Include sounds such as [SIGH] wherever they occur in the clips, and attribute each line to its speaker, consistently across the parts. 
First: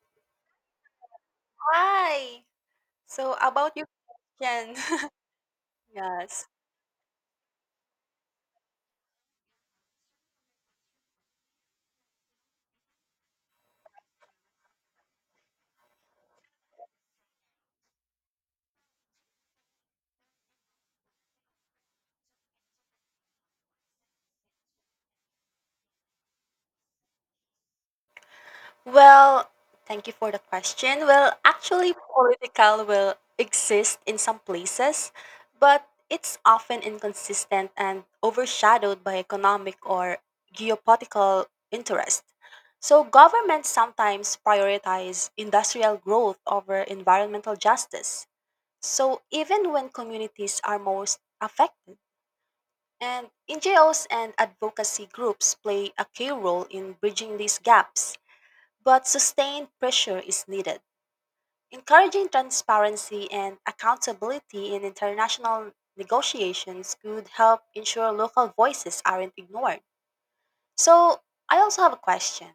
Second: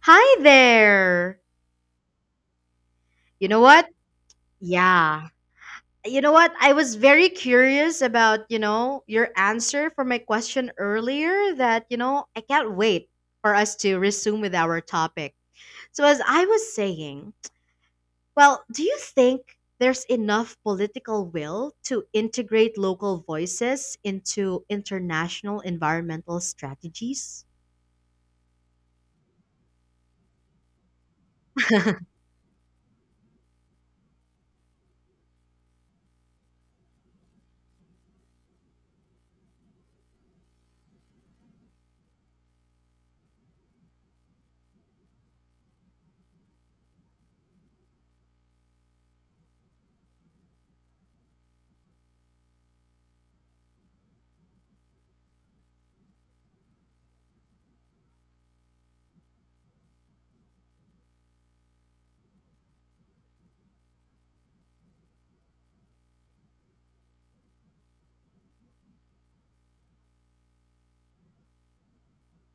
Speaker 1: Hi there.
Speaker 2: Hi. So
Speaker 1: You know
Speaker 2: about your
Speaker 1: what?
Speaker 2: question. [LAUGHS]
Speaker 1: Yeah. You know
Speaker 2: Yes.
Speaker 1: what? I was very curious about, your answer for my question earlier that, I can't wait for us to resume with our topic. So as I was saying, well, do you think there's enough political will to integrate local voices into international environmental strategies?
Speaker 2: Well, thank you for the question.
Speaker 1: [LAUGHS]
Speaker 2: Political will exist in some places, but it's often inconsistent and overshadowed by economic or geopolitical interest. So governments sometimes prioritize industrial growth over environmental justice. So even when communities are most affected, and NGOs and advocacy groups play a key role in bridging these gaps, but sustained pressure is needed. Encouraging transparency and accountability in international negotiations could help ensure local voices aren't ignored. So, I also have a question.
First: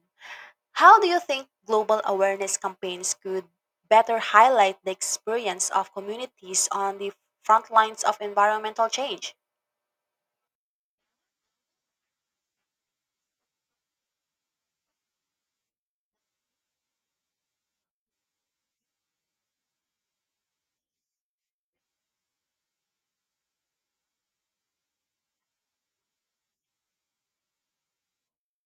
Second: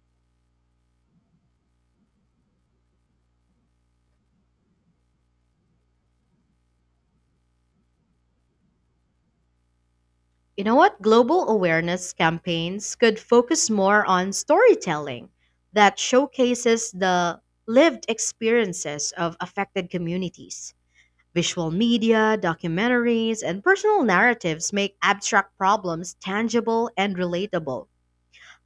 Speaker 2: How do you think global awareness campaigns could better highlight the experience of communities on the front lines of environmental change?
Speaker 1: You know what? Global awareness campaigns could focus more on storytelling that showcases the lived experiences of affected communities. Visual media, documentaries, and personal narratives make abstract problems tangible and relatable,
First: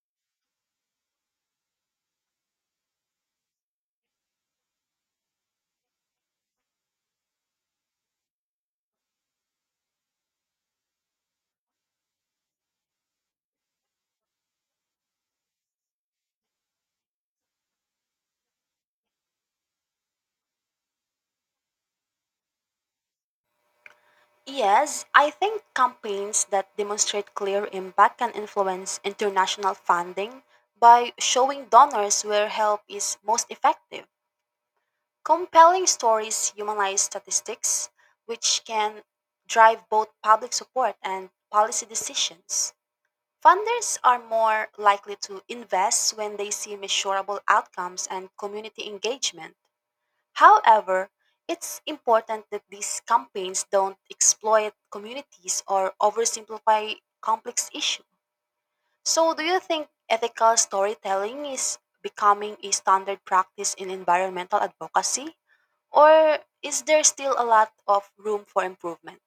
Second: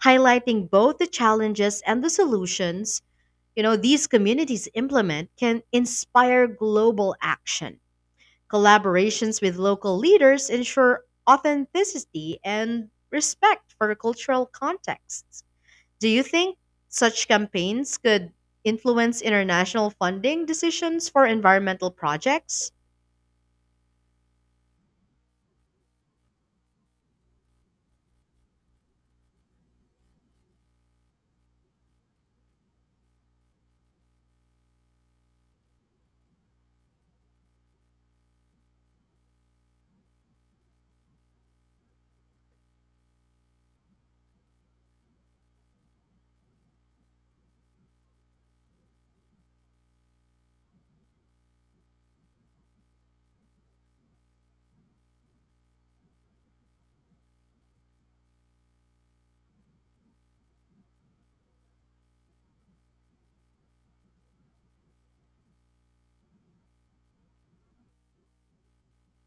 Speaker 1: highlighting both the challenges and the solutions these communities implement can inspire global action. Collaborations with local leaders ensure authenticity and respect for cultural contexts. Do you think such campaigns could influence international funding decisions for environmental projects?
Speaker 2: Yes, I think campaigns that demonstrate clear impact can influence international funding by showing donors where help is most effective. Compelling stories humanize statistics, which can drive both public support and policy decisions. Funders are more likely to invest when they see measurable outcomes and community engagement. However, it's important that these campaigns don't exploit communities or oversimplify complex issues. So, do you think ethical storytelling is becoming a standard practice in environmental advocacy? Or is there still a lot of room for improvement?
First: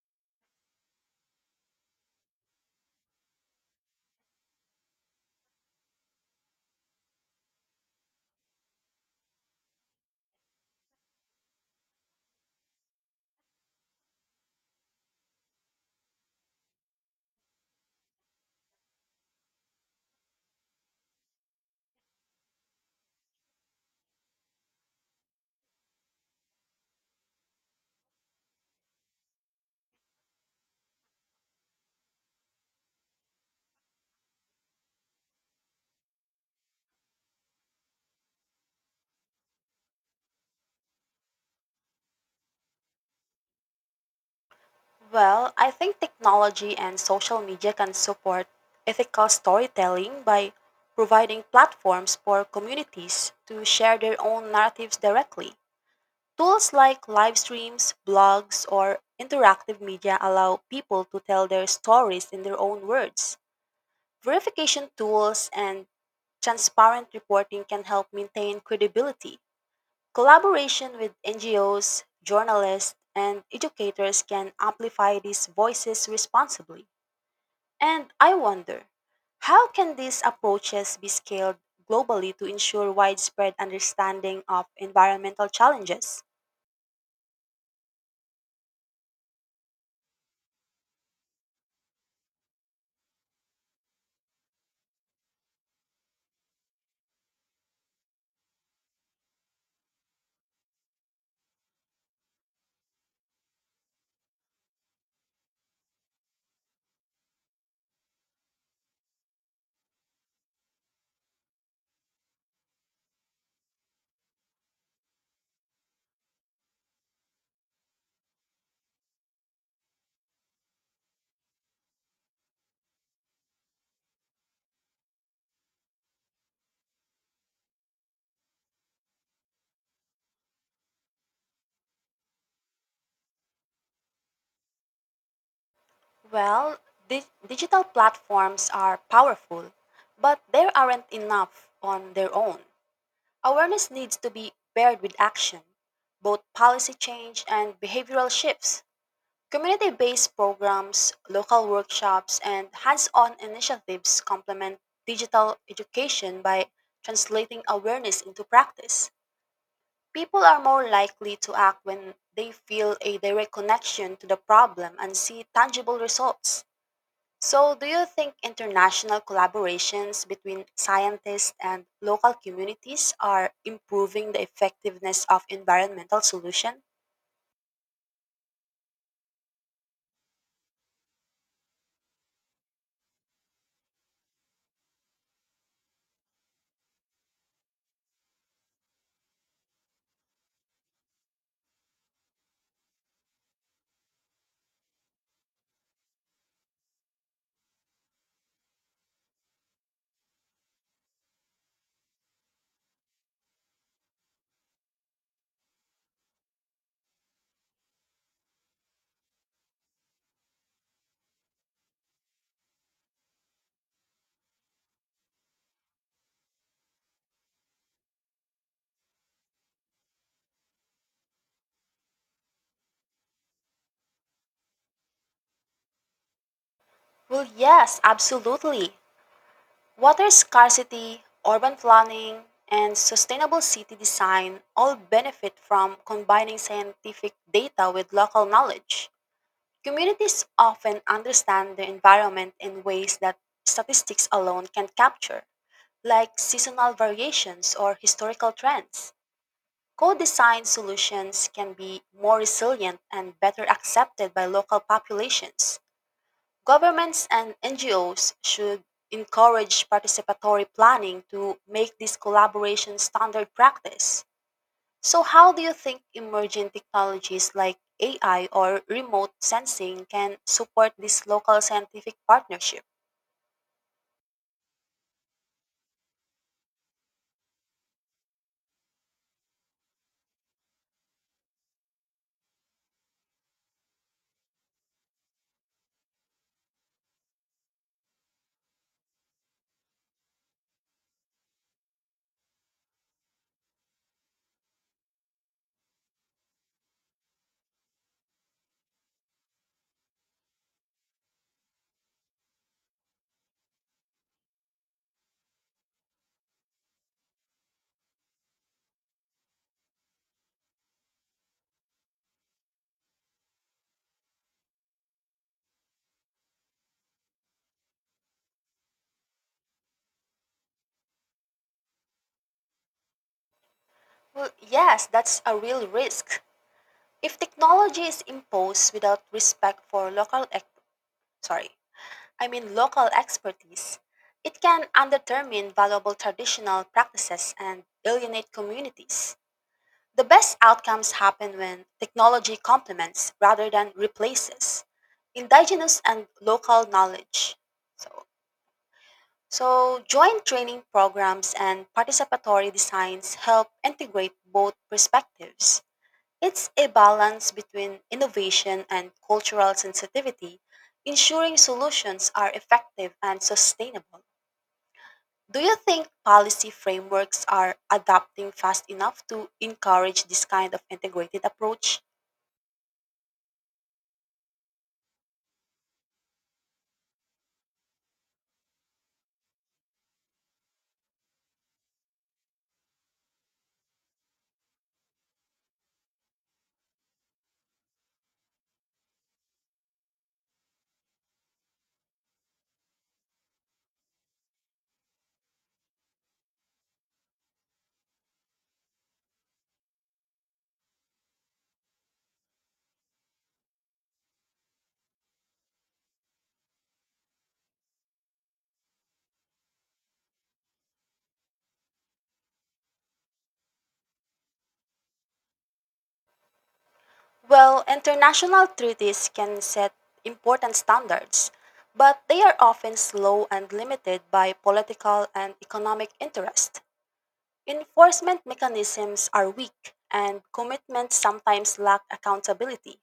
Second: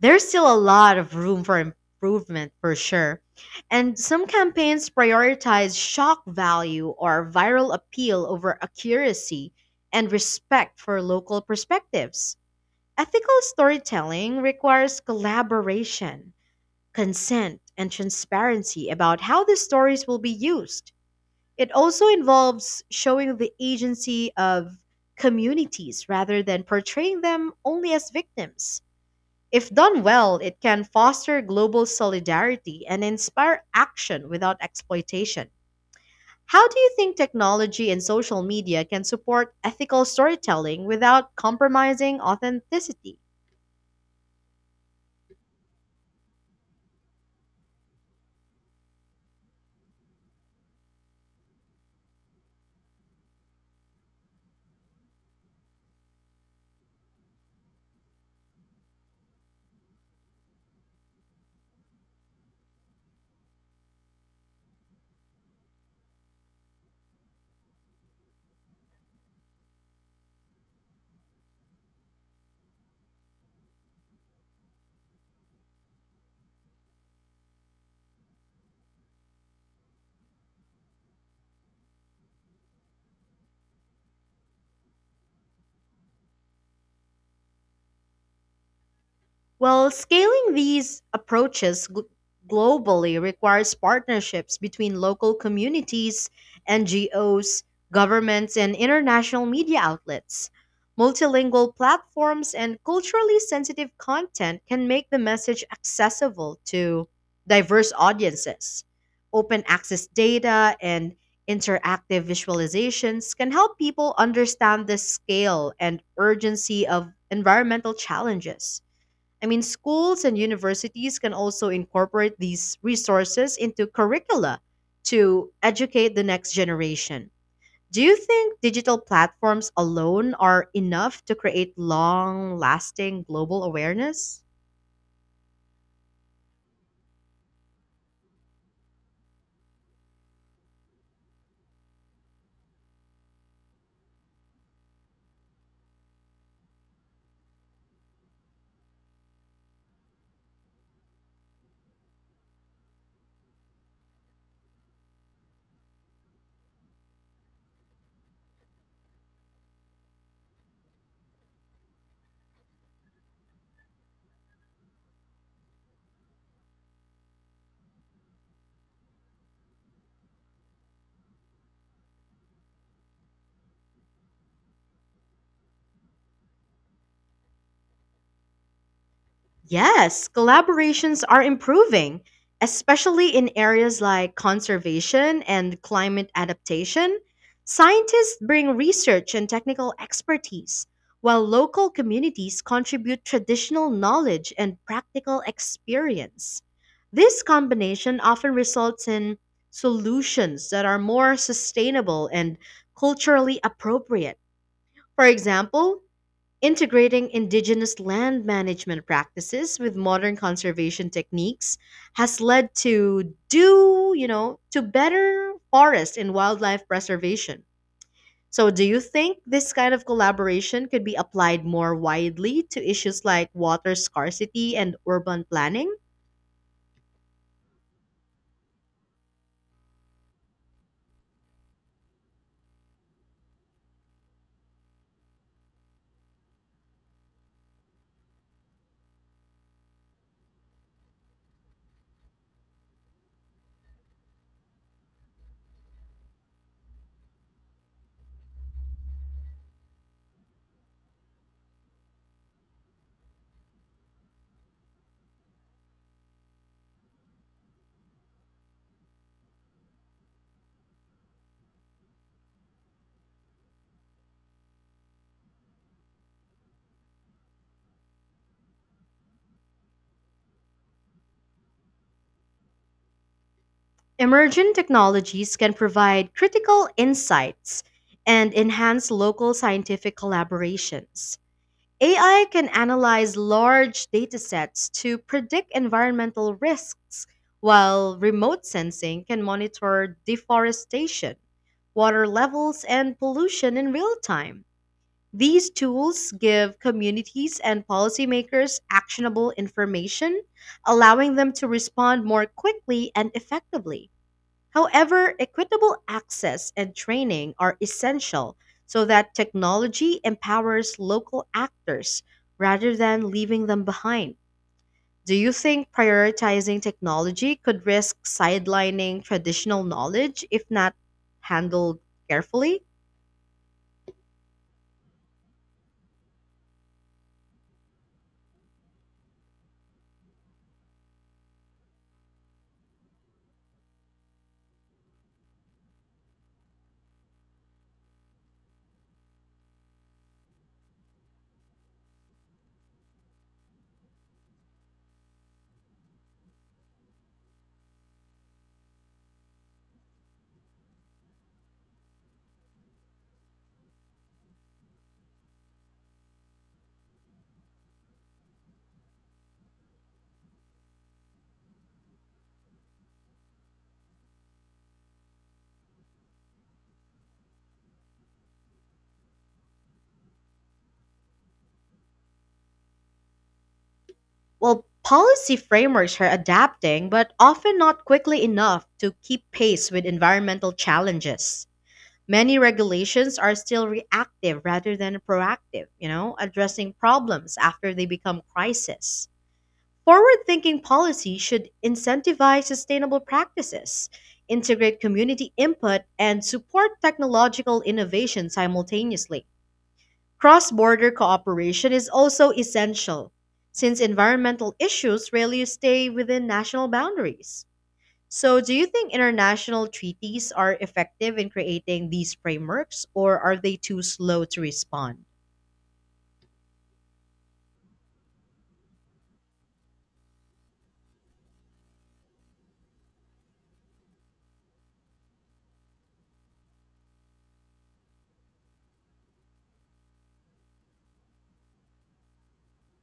Speaker 1: There's still a lot of room for improvement for sure. And some campaigns prioritize shock value or viral appeal over accuracy and respect for local perspectives. Ethical storytelling requires collaboration, consent, and transparency about how the stories will be used. It also involves showing the agency of communities rather than portraying them only as victims. If done well, it can foster global solidarity and inspire action without exploitation. How do you think technology and social media can support ethical storytelling without compromising authenticity?
Speaker 2: Well, I think technology and social media can support ethical storytelling by providing platforms for communities to share their own narratives directly. Tools like live streams, blogs, or interactive media allow people to tell their stories in their own words. Verification tools and transparent reporting can help maintain credibility. Collaboration with NGOs, journalists, and educators can amplify these voices responsibly. And I wonder, how can these approaches be scaled globally to ensure widespread understanding of environmental challenges?
Speaker 1: Well, scaling these approaches globally requires partnerships between local communities, NGOs, governments, and international media outlets. Multilingual platforms and culturally sensitive content can make the message accessible to diverse audiences. Open access data and interactive visualizations can help people understand the scale and urgency of environmental challenges. I mean, schools and universities can also incorporate these resources into curricula to educate the next generation. Do you think digital platforms alone are enough to create long lasting global awareness?
Speaker 2: Well, digital platforms are powerful, but there aren't enough on their own. Awareness needs to be paired with action, both policy change and behavioral shifts. Community based programs, local workshops, and hands on initiatives complement digital education by translating awareness into practice. People are more likely to act when they feel a direct connection to the problem and see tangible results. So, do you think international collaborations between scientists and local communities are improving the effectiveness of environmental solutions?
Speaker 1: Yes, collaborations are improving, especially in areas like conservation and climate adaptation. Scientists bring research and technical expertise, while local communities contribute traditional knowledge and practical experience. This combination often results in solutions that are more sustainable and culturally appropriate. For example, integrating indigenous land management practices with modern conservation techniques has led to do, you know, to better forest and wildlife preservation. So do you think this kind of collaboration could be applied more widely to issues like water scarcity and urban planning?
Speaker 2: Well, yes, absolutely. Water scarcity, urban planning, and sustainable city design all benefit from combining scientific data with local knowledge. Communities often understand the environment in ways that statistics alone can capture, like seasonal variations or historical trends. Co designed solutions can be more resilient and better accepted by local populations. Governments and NGOs should encourage participatory planning to make this collaboration standard practice. So how do you think emerging technologies like AI or remote sensing can support this local scientific partnership?
Speaker 1: Emergent technologies can provide critical insights and enhance local scientific collaborations. AI can analyze large datasets to predict environmental risks, while remote sensing can monitor deforestation, water levels, and pollution in real time. These tools give communities and policymakers actionable information, allowing them to respond more quickly and effectively. However, equitable access and training are essential so that technology empowers local actors rather than leaving them behind. Do you think prioritizing technology could risk sidelining traditional knowledge if not handled carefully?
Speaker 2: Well, yes, that's a real risk. If technology is imposed without respect for local ex- sorry, I mean local expertise, it can undermine valuable traditional practices and alienate communities. The best outcomes happen when technology complements rather than replaces indigenous and local knowledge. So, joint training programs and participatory designs help integrate both perspectives. It's a balance between innovation and cultural sensitivity, ensuring solutions are effective and sustainable. Do you think policy frameworks are adapting fast enough to encourage this kind of integrated approach?
Speaker 1: Well, policy frameworks are adapting, but often not quickly enough to keep pace with environmental challenges. Many regulations are still reactive rather than proactive, addressing problems after they become crisis. Forward thinking policy should incentivize sustainable practices, integrate community input, and support technological innovation simultaneously. Cross border cooperation is also essential, since environmental issues rarely stay within national boundaries. So, do you think international treaties are effective in creating these frameworks, or are they too slow to respond?
Speaker 2: Well, international treaties can set important standards, but they are often slow and limited by political and economic interest. Enforcement mechanisms are weak, and commitments sometimes lack accountability.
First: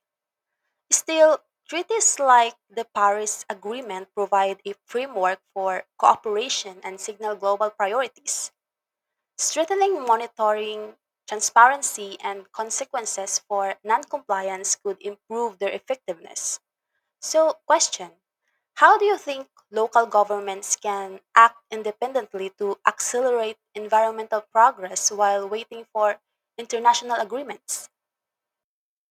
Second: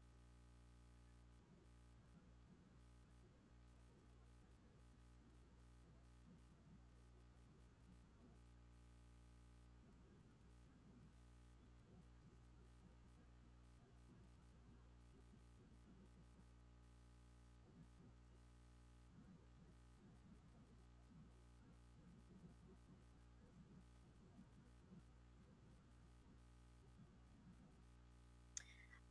Speaker 2: Still, treaties like the Paris Agreement provide a framework for cooperation and signal global priorities, strengthening monitoring, transparency, and consequences for noncompliance could improve their effectiveness. So, question, how do you think local governments can act independently to accelerate environmental progress while waiting for international agreements?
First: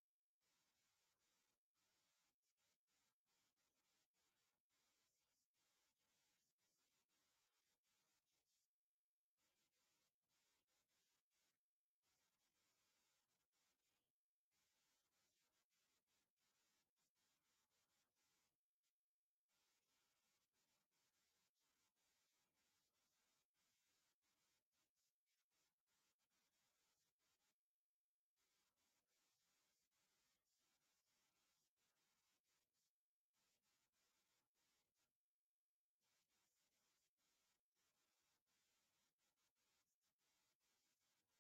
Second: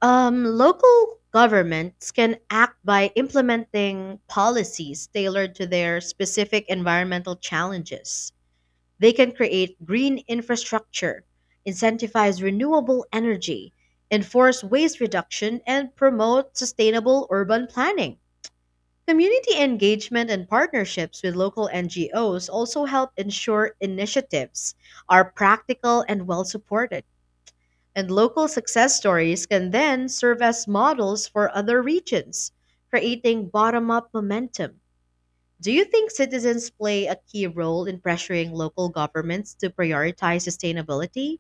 Speaker 1: Local governments can act by implementing policies tailored to their specific environmental challenges. They can create green infrastructure, incentivize renewable energy, enforce waste reduction, and promote sustainable urban planning. Community engagement and partnerships with local NGOs also help ensure initiatives are practical and well supported. And local success stories can then serve as models for other regions, creating bottom up momentum. Do you think citizens play a key role in pressuring local governments to prioritize sustainability?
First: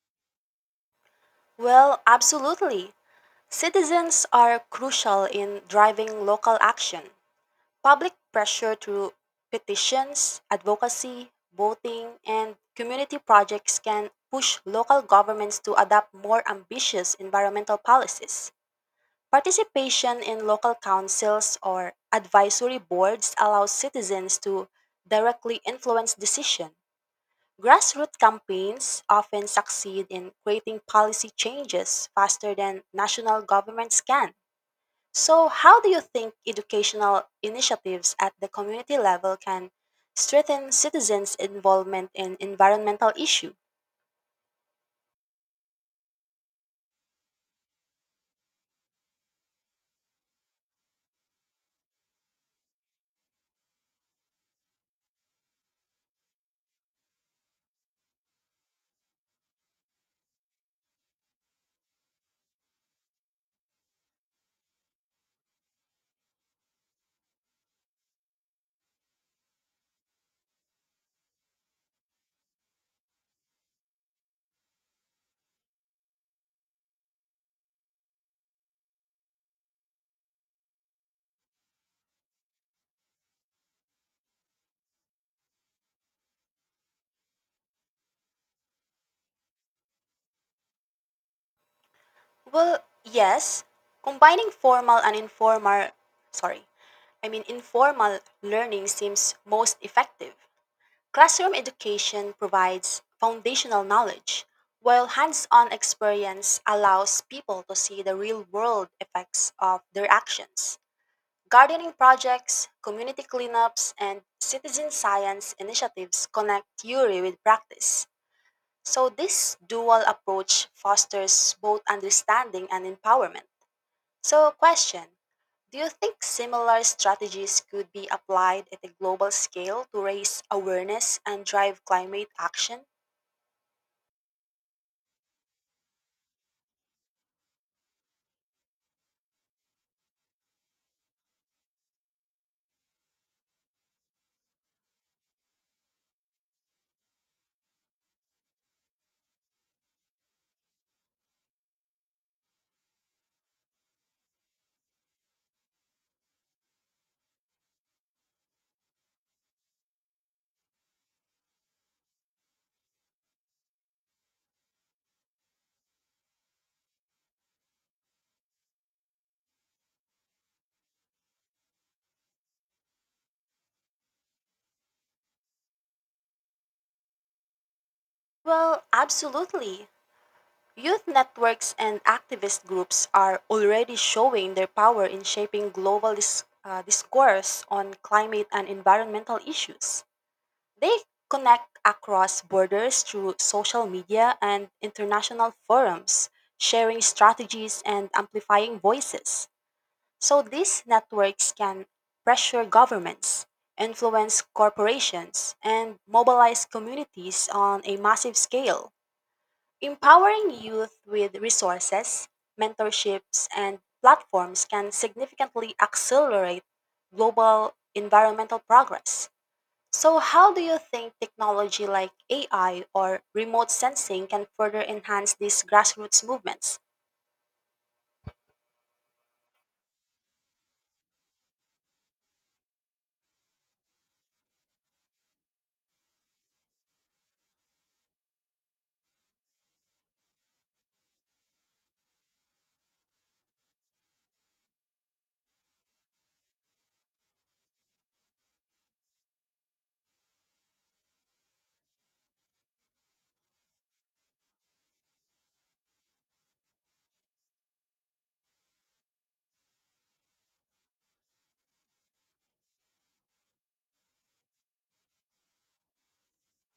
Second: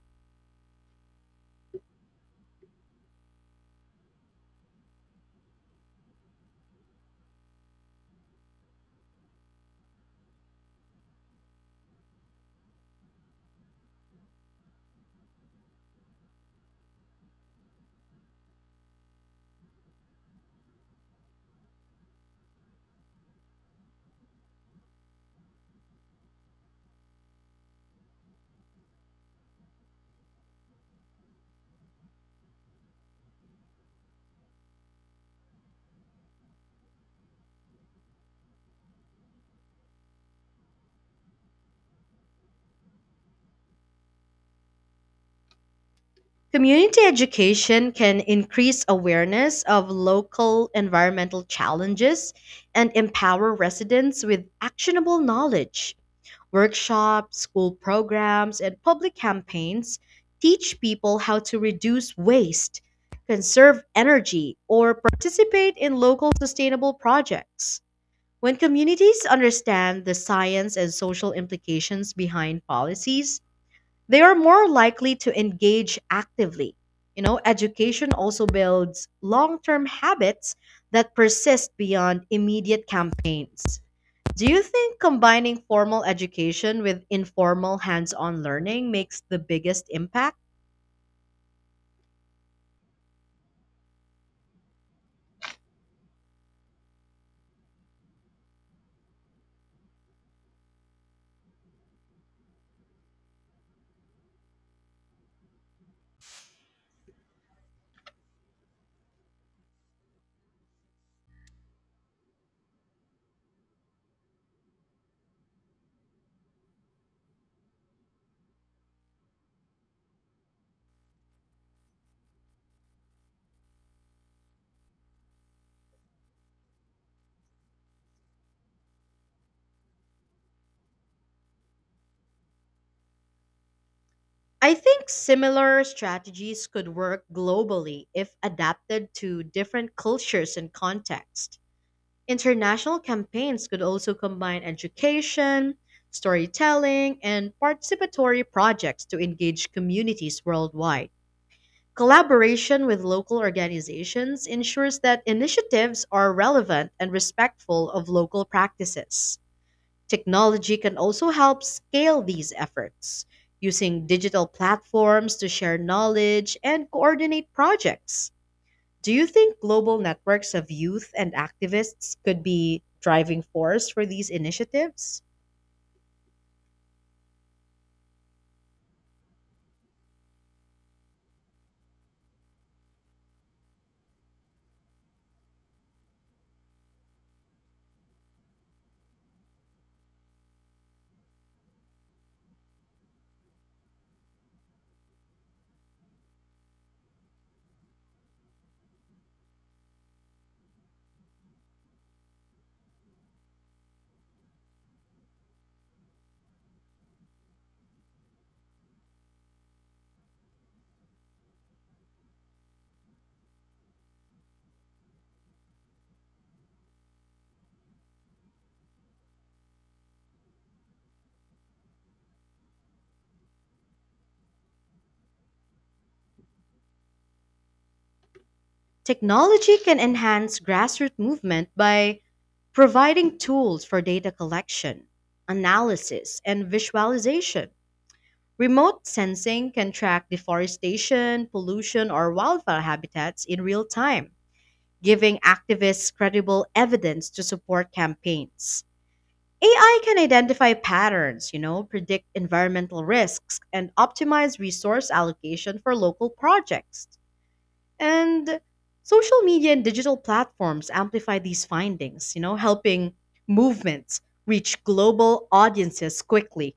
Speaker 2: Well, absolutely. Citizens are crucial in driving local action. Public pressure through petitions, advocacy, voting, and community projects can push local governments to adopt more ambitious environmental policies. Participation in local councils or advisory boards allows citizens to directly influence decision. Grassroots campaigns often succeed in creating policy changes faster than national governments can. So, how do you think educational initiatives at the community level can strengthen citizens' involvement in environmental issue?
Speaker 1: Community education can increase awareness of local environmental challenges and empower residents with actionable knowledge. Workshops, school programs, and public campaigns teach people how to reduce waste, conserve energy, or participate in local sustainable projects. When communities understand the science and social implications behind policies, they are more likely to engage actively. You know, education also builds long term habits that persist beyond immediate campaigns. Do you think combining formal education with informal hands on learning makes the biggest impact?
Speaker 2: Well, yes, combining formal and informal, sorry, I mean informal learning seems most effective. Classroom education provides foundational knowledge, while hands-on experience allows people to see the real-world effects of their actions. Gardening projects, community cleanups, and citizen science initiatives connect theory with practice. So, this dual approach fosters both understanding and empowerment. So, question, do you think similar strategies could be applied at a global scale to raise awareness and drive climate action?
Speaker 1: I think similar strategies could work globally if adapted to different cultures and contexts. International campaigns could also combine education, storytelling, and participatory projects to engage communities worldwide. Collaboration with local organizations ensures that initiatives are relevant and respectful of local practices. Technology can also help scale these efforts, using digital platforms to share knowledge and coordinate projects. Do you think global networks of youth and activists could be driving force for these initiatives?
Speaker 2: Well, absolutely. Youth networks and activist groups are already showing their power in shaping global discourse on climate and environmental issues. They connect across borders through social media and international forums, sharing strategies and amplifying voices. So these networks can pressure governments, influence corporations, and mobilize communities on a massive scale. Empowering youth with resources, mentorships, and platforms can significantly accelerate global environmental progress. So, how do you think technology like AI or remote sensing can further enhance these grassroots movements?
Speaker 1: Technology can enhance grassroots movement by providing tools for data collection, analysis, and visualization. Remote sensing can track deforestation, pollution, or wildfire habitats in real time, giving activists credible evidence to support campaigns. AI can identify patterns, predict environmental risks, and optimize resource allocation for local projects. And social media and digital platforms amplify these findings, helping movements reach global audiences quickly.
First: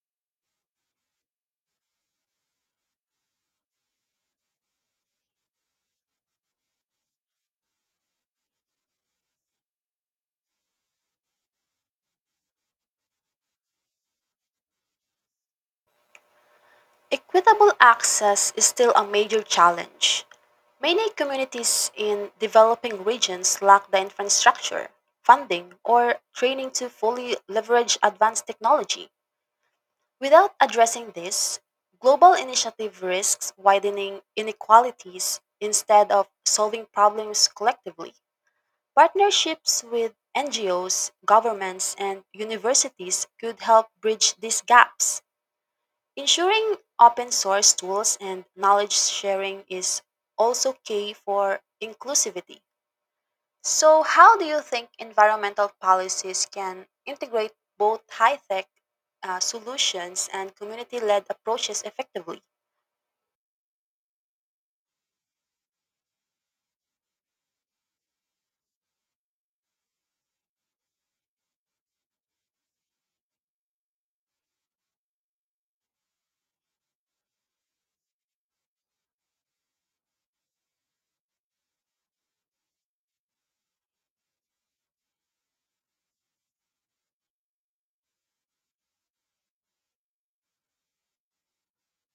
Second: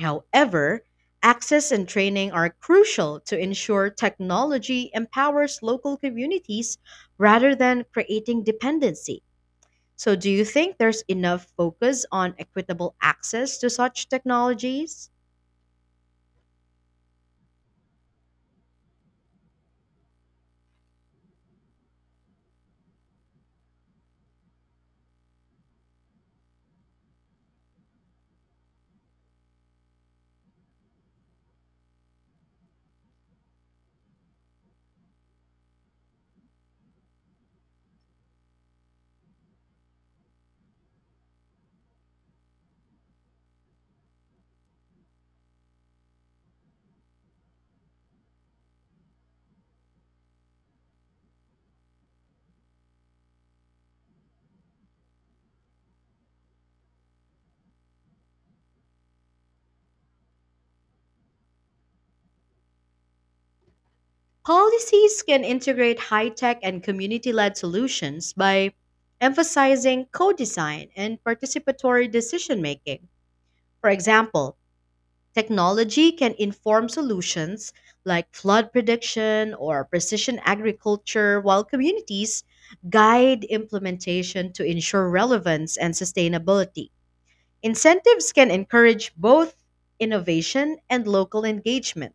Speaker 1: However, access and training are crucial to ensure technology empowers local communities rather than creating dependency. So, do you think there's enough focus on equitable access to such technologies?
Speaker 2: Equitable access is still a major challenge. Many communities in developing regions lack the infrastructure, funding, or training to fully leverage advanced technology. Without addressing this, global initiative risks widening inequalities instead of solving problems collectively. Partnerships with NGOs, governments, and universities could help bridge these gaps. Ensuring open source tools and knowledge sharing is also key for inclusivity. So, how do you think environmental policies can integrate both high tech solutions and community led approaches effectively?
Speaker 1: Policies can integrate high tech and community led solutions by emphasizing co design and participatory decision making. For example, technology can inform solutions like flood prediction or precision agriculture, while communities guide implementation to ensure relevance and sustainability. Incentives can encourage both innovation and local engagement,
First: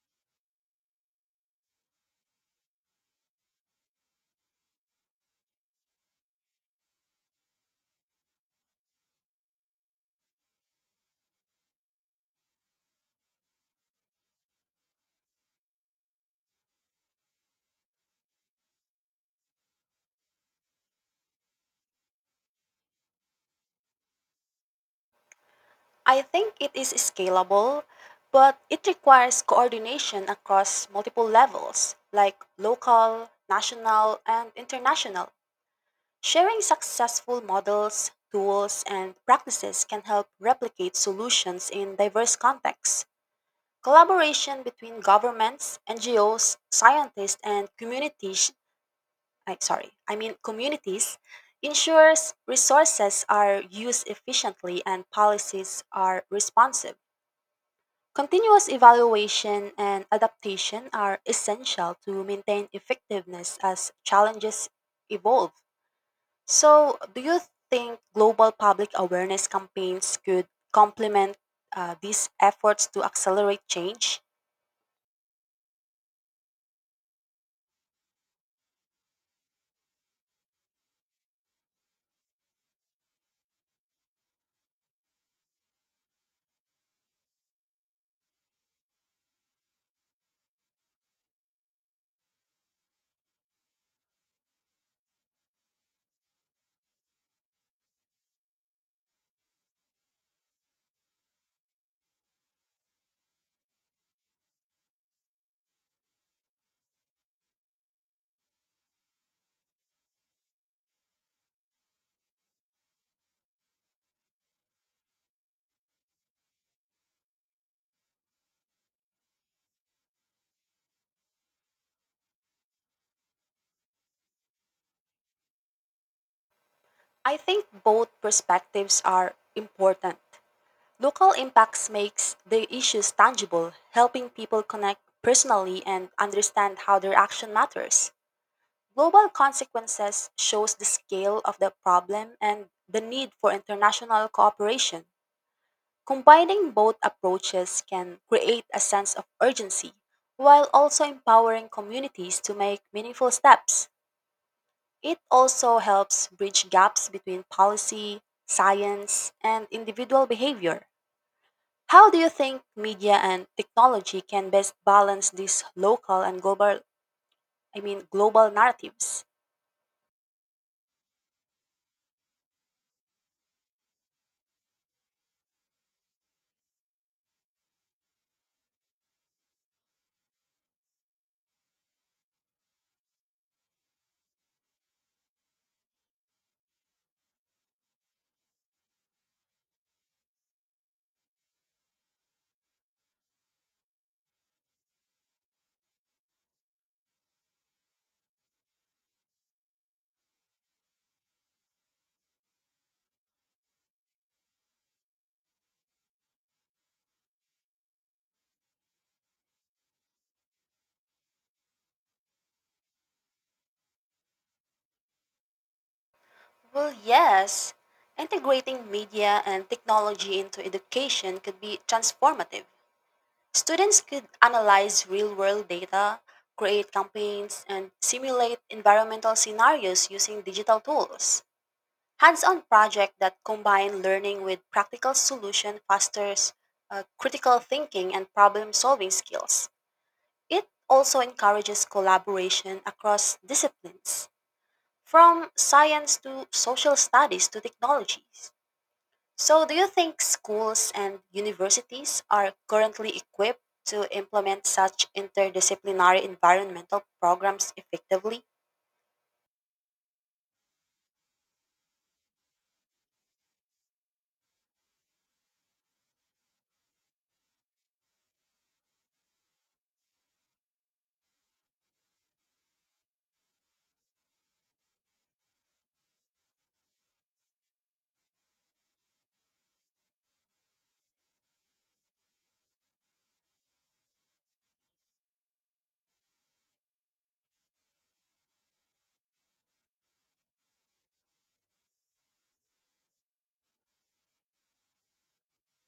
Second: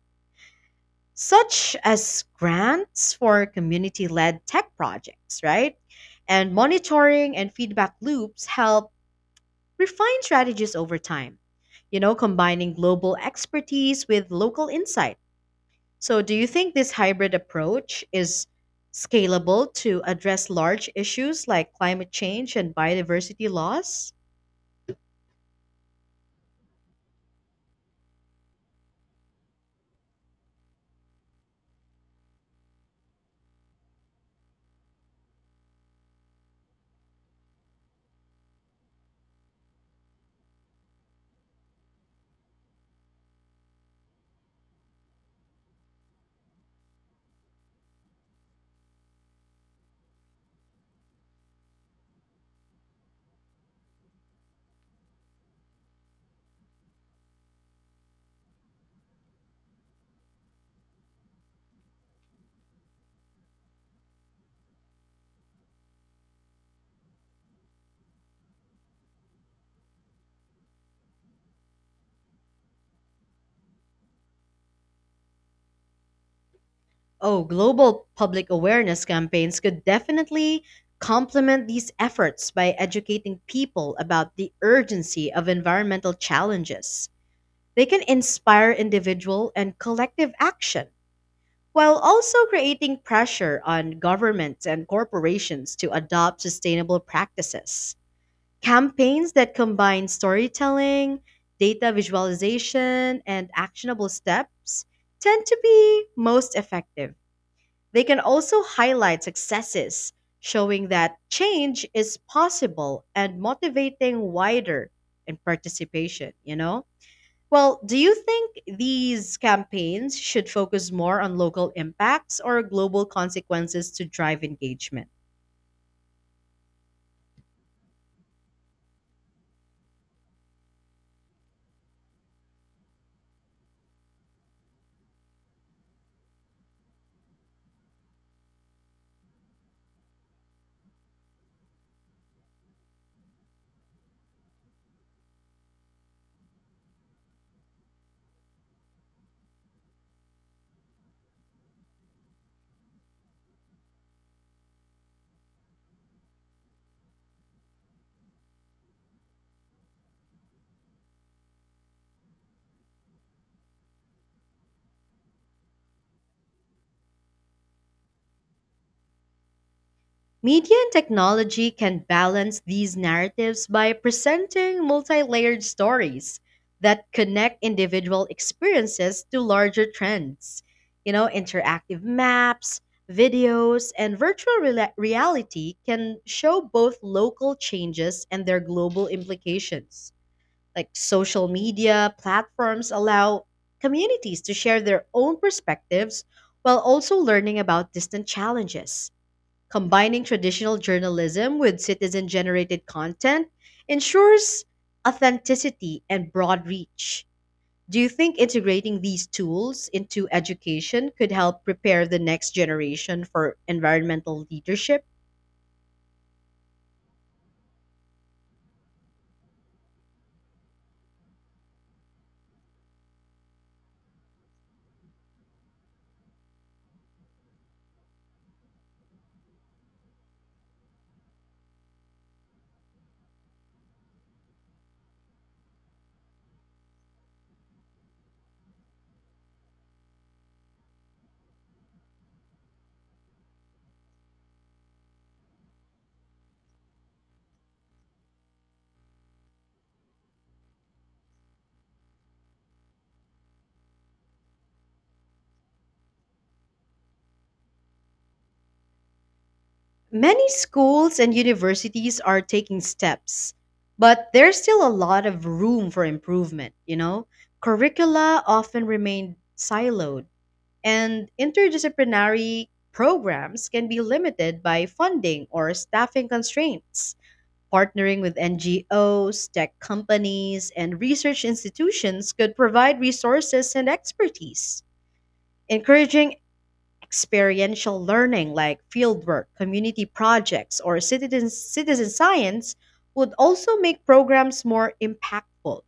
Speaker 1: such as grants for community led tech projects, right? And monitoring and feedback loops help refine strategies over time, combining global expertise with local insight. So, do you think this hybrid approach is scalable to address large issues like climate change and biodiversity loss?
Speaker 2: I think it is scalable, but it requires coordination across multiple levels, like local, national, and international. Sharing successful models, tools, and practices can help replicate solutions in diverse contexts. Collaboration between governments, NGOs, scientists, and communities, I, sorry, I mean communities, ensures resources are used efficiently and policies are responsive. Continuous evaluation and adaptation are essential to maintain effectiveness as challenges evolve. So, do you think global public awareness campaigns could complement these efforts to accelerate change?
Speaker 1: Oh, global public awareness campaigns could definitely complement these efforts by educating people about the urgency of environmental challenges. They can inspire individual and collective action while also creating pressure on governments and corporations to adopt sustainable practices. Campaigns that combine storytelling, data visualization, and actionable steps tend to be most effective. They can also highlight successes, showing that change is possible and motivating wider in participation. Well, do you think these campaigns should focus more on local impacts or global consequences to drive engagement?
Speaker 2: I think both perspectives are important. Local impacts makes the issues tangible, helping people connect personally and understand how their action matters. Global consequences shows the scale of the problem and the need for international cooperation. Combining both approaches can create a sense of urgency while also empowering communities to make meaningful steps. It also helps bridge gaps between policy, science, and individual behavior. How do you think media and technology can best balance these local and global I mean global narratives?
Speaker 1: Media and technology can balance these narratives by presenting multi layered stories that connect individual experiences to larger trends. You know, interactive maps, videos, and virtual reality can show both local changes and their global implications. Like social media platforms allow communities to share their own perspectives while also learning about distant challenges. Combining traditional journalism with citizen generated content ensures authenticity and broad reach. Do you think integrating these tools into education could help prepare the next generation for environmental leadership?
Speaker 2: Well, yes. Integrating media and technology into education could be transformative. Students could analyze real-world data, create campaigns, and simulate environmental scenarios using digital tools. Hands-on projects that combine learning with practical solution fosters critical thinking and problem-solving skills. It also encourages collaboration across disciplines, from science to social studies to technologies. So, do you think schools and universities are currently equipped to implement such interdisciplinary environmental programs effectively?
Speaker 1: Many schools and universities are taking steps, but there's still a lot of room for improvement. Curricula often remain siloed and interdisciplinary programs can be limited by funding or staffing constraints. Partnering with NGOs, tech companies, and research institutions could provide resources and expertise. Encouraging experiential learning like fieldwork, community projects, or citizen science would also make programs more impactful.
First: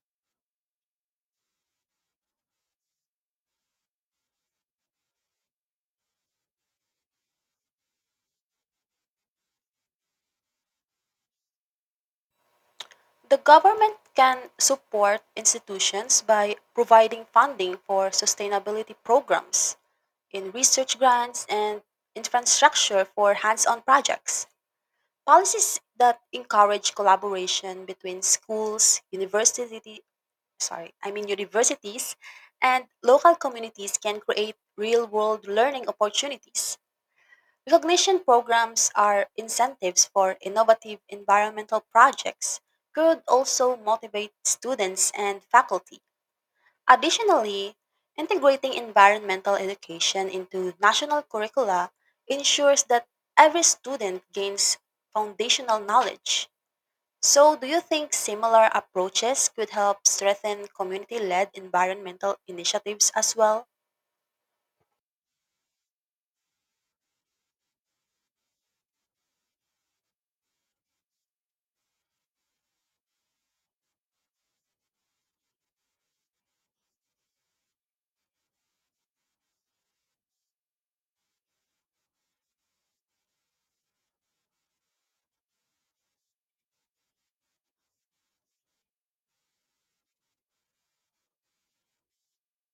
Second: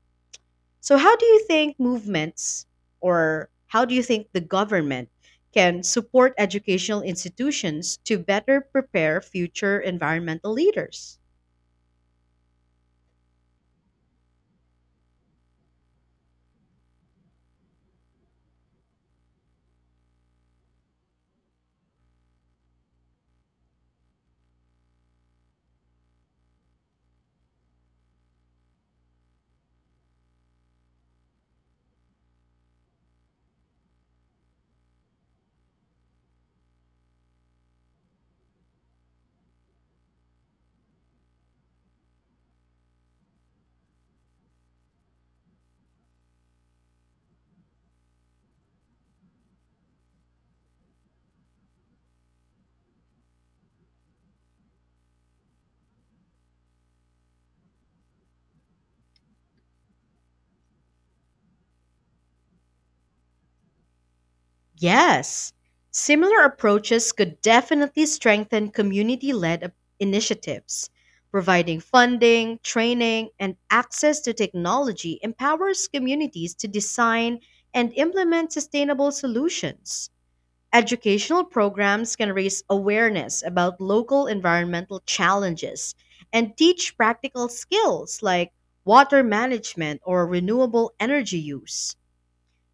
Speaker 1: So, how do you think movements or how do you think the government can support educational institutions to better prepare future environmental leaders?
Speaker 2: The government can support institutions by providing funding for sustainability programs, in research grants, and infrastructure for hands on projects. Policies that encourage collaboration between schools, university, sorry, I mean universities and local communities can create real-world learning opportunities. Recognition programs are incentives for innovative environmental projects, could also motivate students and faculty. Additionally, integrating environmental education into national curricula ensures that every student gains foundational knowledge. So, do you think similar approaches could help strengthen community led environmental initiatives as well?
Speaker 1: Yes, similar approaches could definitely strengthen community led initiatives. Providing funding, training, and access to technology empowers communities to design and implement sustainable solutions. Educational programs can raise awareness about local environmental challenges and teach practical skills like water management or renewable energy use.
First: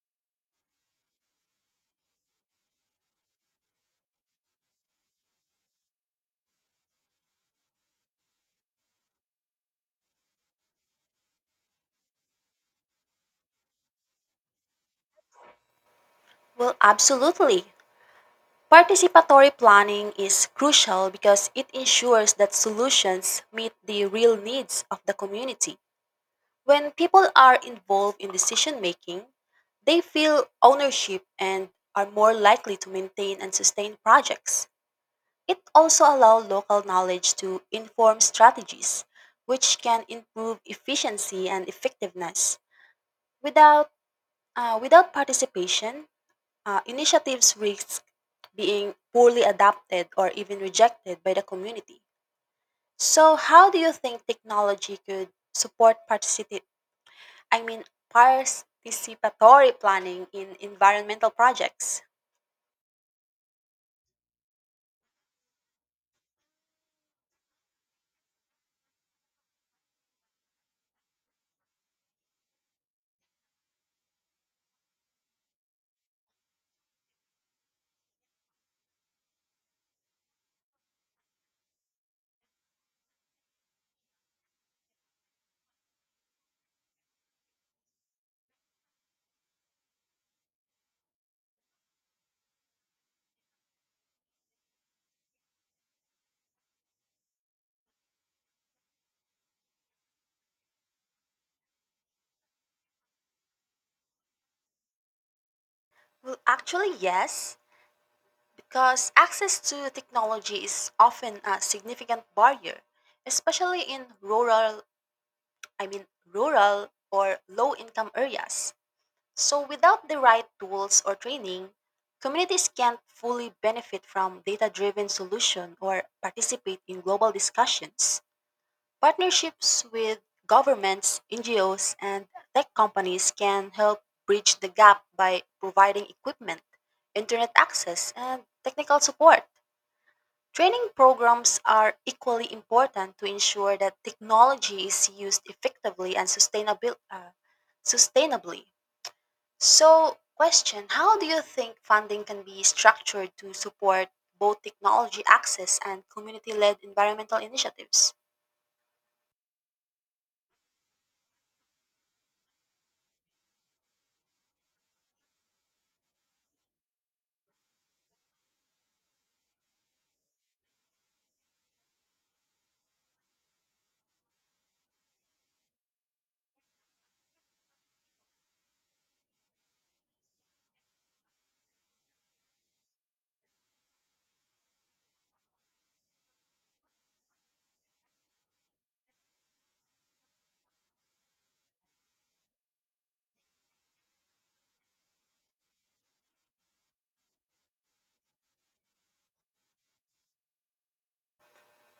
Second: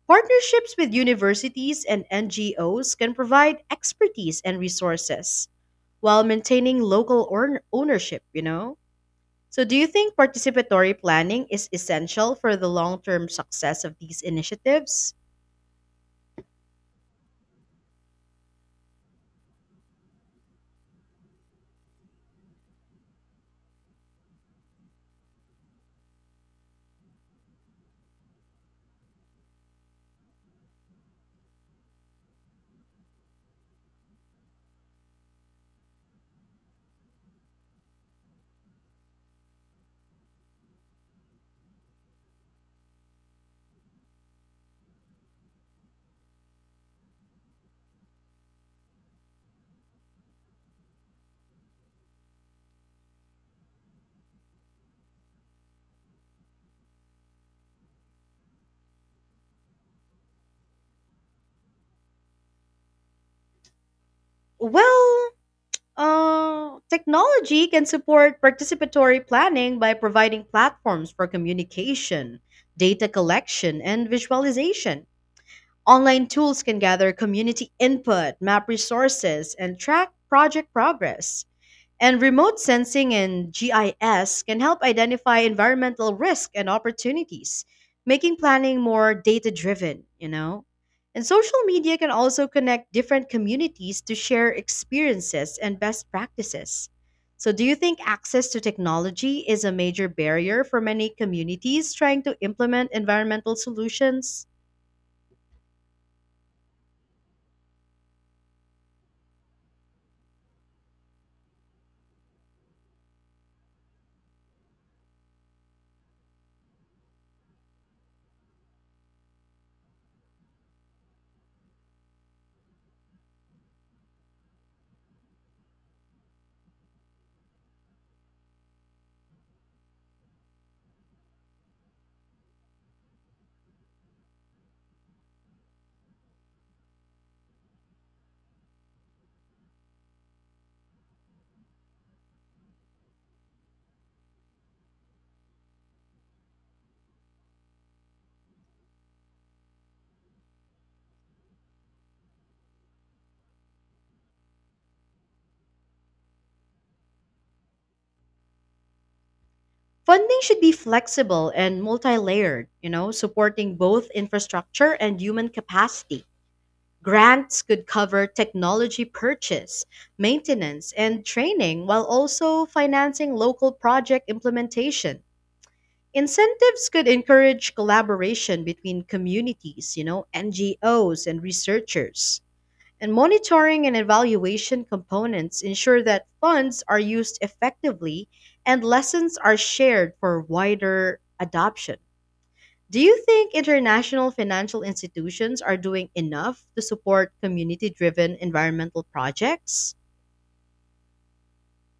Speaker 1: Partnerships with universities and NGOs can provide expertise and resources while maintaining local ownership. So, do you think participatory planning is essential for the long term success of these initiatives?
Speaker 2: Well, absolutely. Participatory planning is crucial because it ensures that solutions meet the real needs of the community. When people are involved in decision making, they feel ownership and are more likely to maintain and sustain projects. It also allows local knowledge to inform strategies, which can improve efficiency and effectiveness. Without, Without participation, initiatives risk being poorly adapted or even rejected by the community. So, how do you think technology could support participate I mean participatory planning in environmental projects?
Speaker 1: Well, technology can support participatory planning by providing platforms for communication, data collection, and visualization. Online tools can gather community input, map resources, and track project progress. And remote sensing and GIS can help identify environmental risk and opportunities, making planning more data driven. And social media can also connect different communities to share experiences and best practices. So, do you think access to technology is a major barrier for many communities trying to implement environmental solutions?
Speaker 2: Well, actually yes, because access to technology is often a significant barrier, especially in rural I mean rural or low income areas. So, without the right tools or training, communities can't fully benefit from data driven solution or participate in global discussions. Partnerships with governments, NGOs, and tech companies can help bridge the gap by providing equipment, internet access, and technical support. Training programs are equally important to ensure that technology is used effectively and sustainably. So, question, how do you think funding can be structured to support both technology access and community led environmental initiatives?
Speaker 1: Funding should be flexible and multi layered, supporting both infrastructure and human capacity. Grants could cover technology purchase, maintenance, and training while also financing local project implementation. Incentives could encourage collaboration between communities, NGOs and researchers. And monitoring and evaluation components ensure that funds are used effectively and lessons are shared for wider adoption. Do you think international financial institutions are doing enough to support community driven environmental projects?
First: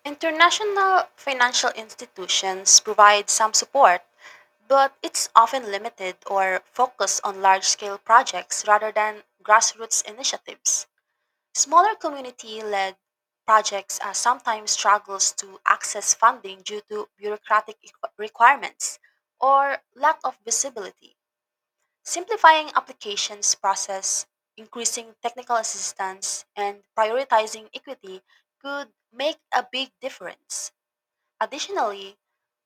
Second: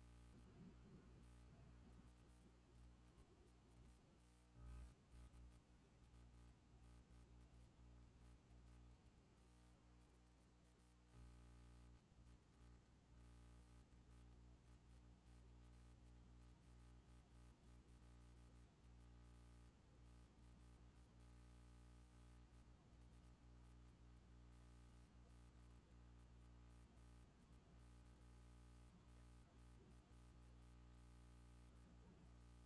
Speaker 2: International financial institutions provide some support, but it's often limited or focused on large scale projects rather than grassroots initiatives. Smaller community led projects sometimes struggles to access funding due to bureaucratic requirements or lack of visibility. Simplifying applications process, increasing technical assistance, and prioritizing equity could make a big difference. Additionally,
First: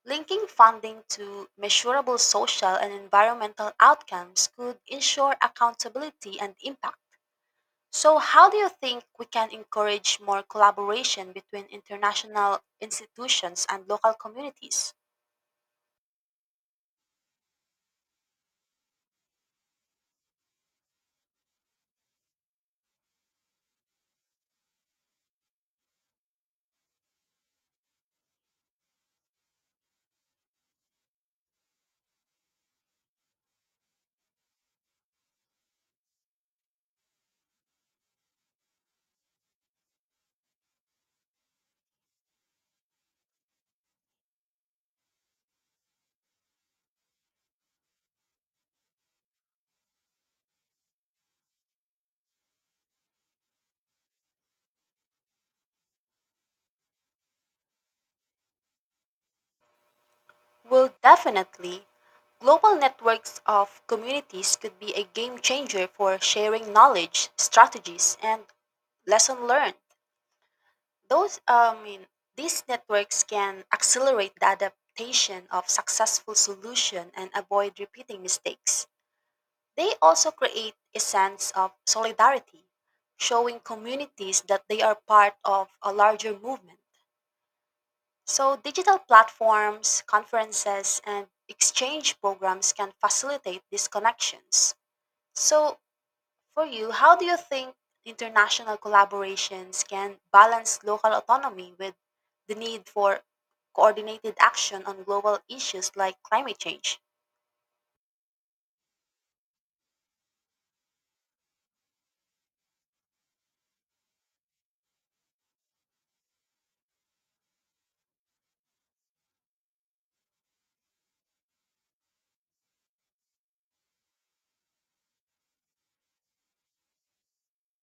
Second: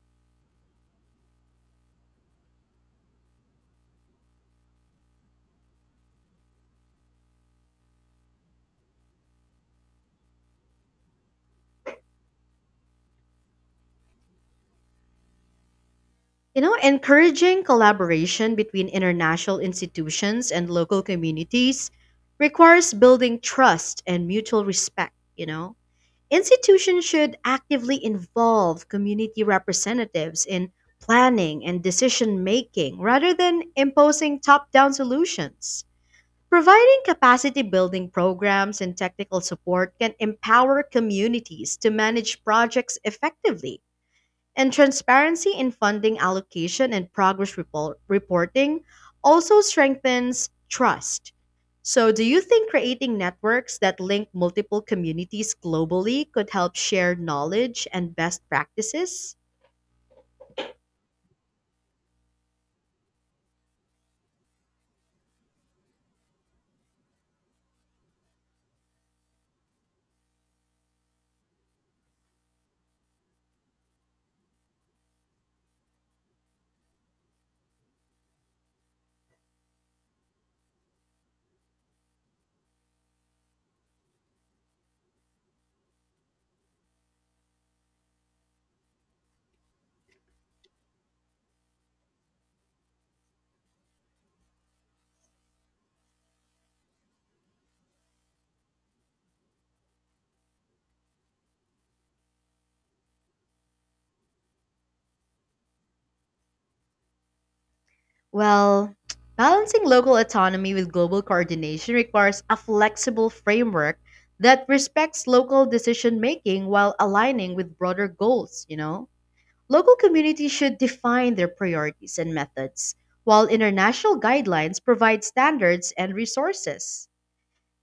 Speaker 2: linking funding to measurable social and environmental outcomes could ensure accountability and impact. So, how do you think we can encourage more collaboration between international institutions and local communities?
Speaker 1: You know, encouraging collaboration between international institutions and local communities requires building trust and mutual respect. Institutions should actively involve community representatives in planning and decision making rather than imposing top down solutions. Providing capacity building programs and technical support can empower communities to manage projects effectively, and transparency in funding allocation and progress reporting also strengthens trust. So, do you think creating networks that link multiple communities globally could help share knowledge and best practices?
Speaker 2: Well, definitely, global networks of communities could be a game changer for sharing knowledge, strategies, and lesson learned. Those, uh, I mean, these networks can accelerate the adaptation of successful solution and avoid repeating mistakes. They also create a sense of solidarity, showing communities that they are part of a larger movement. So, digital platforms, conferences, and exchange programs can facilitate these connections. So, for you, how do you think international collaborations can balance local autonomy with the need for coordinated action on global issues like climate change?
Speaker 1: Well, balancing local autonomy with global coordination requires a flexible framework that respects local decision making while aligning with broader goals. Local communities should define their priorities and methods, while international guidelines provide standards and resources.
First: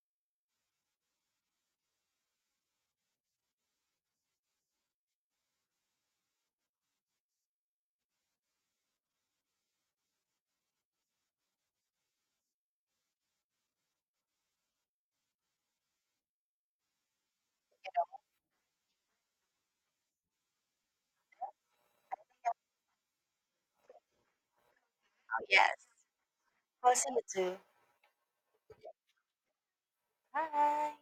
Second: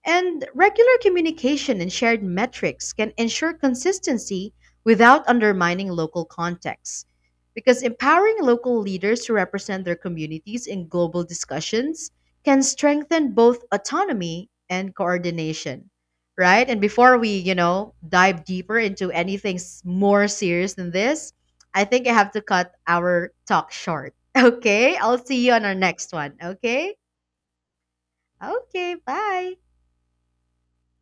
Speaker 1: And regular communication and shared metrics can ensure consistency without undermining local contexts. Because empowering local leaders to represent their communities in global discussions can strengthen both autonomy and coordination. Right? And before we dive deeper into anything more serious than this, I think I have to cut our talk short. [LAUGHS] Okay? I'll see
Speaker 2: Oh,
Speaker 1: you on our
Speaker 2: yes.
Speaker 1: next one. Okay?
Speaker 2: Well, see you too.
Speaker 1: Okay, bye.
Speaker 2: Bye.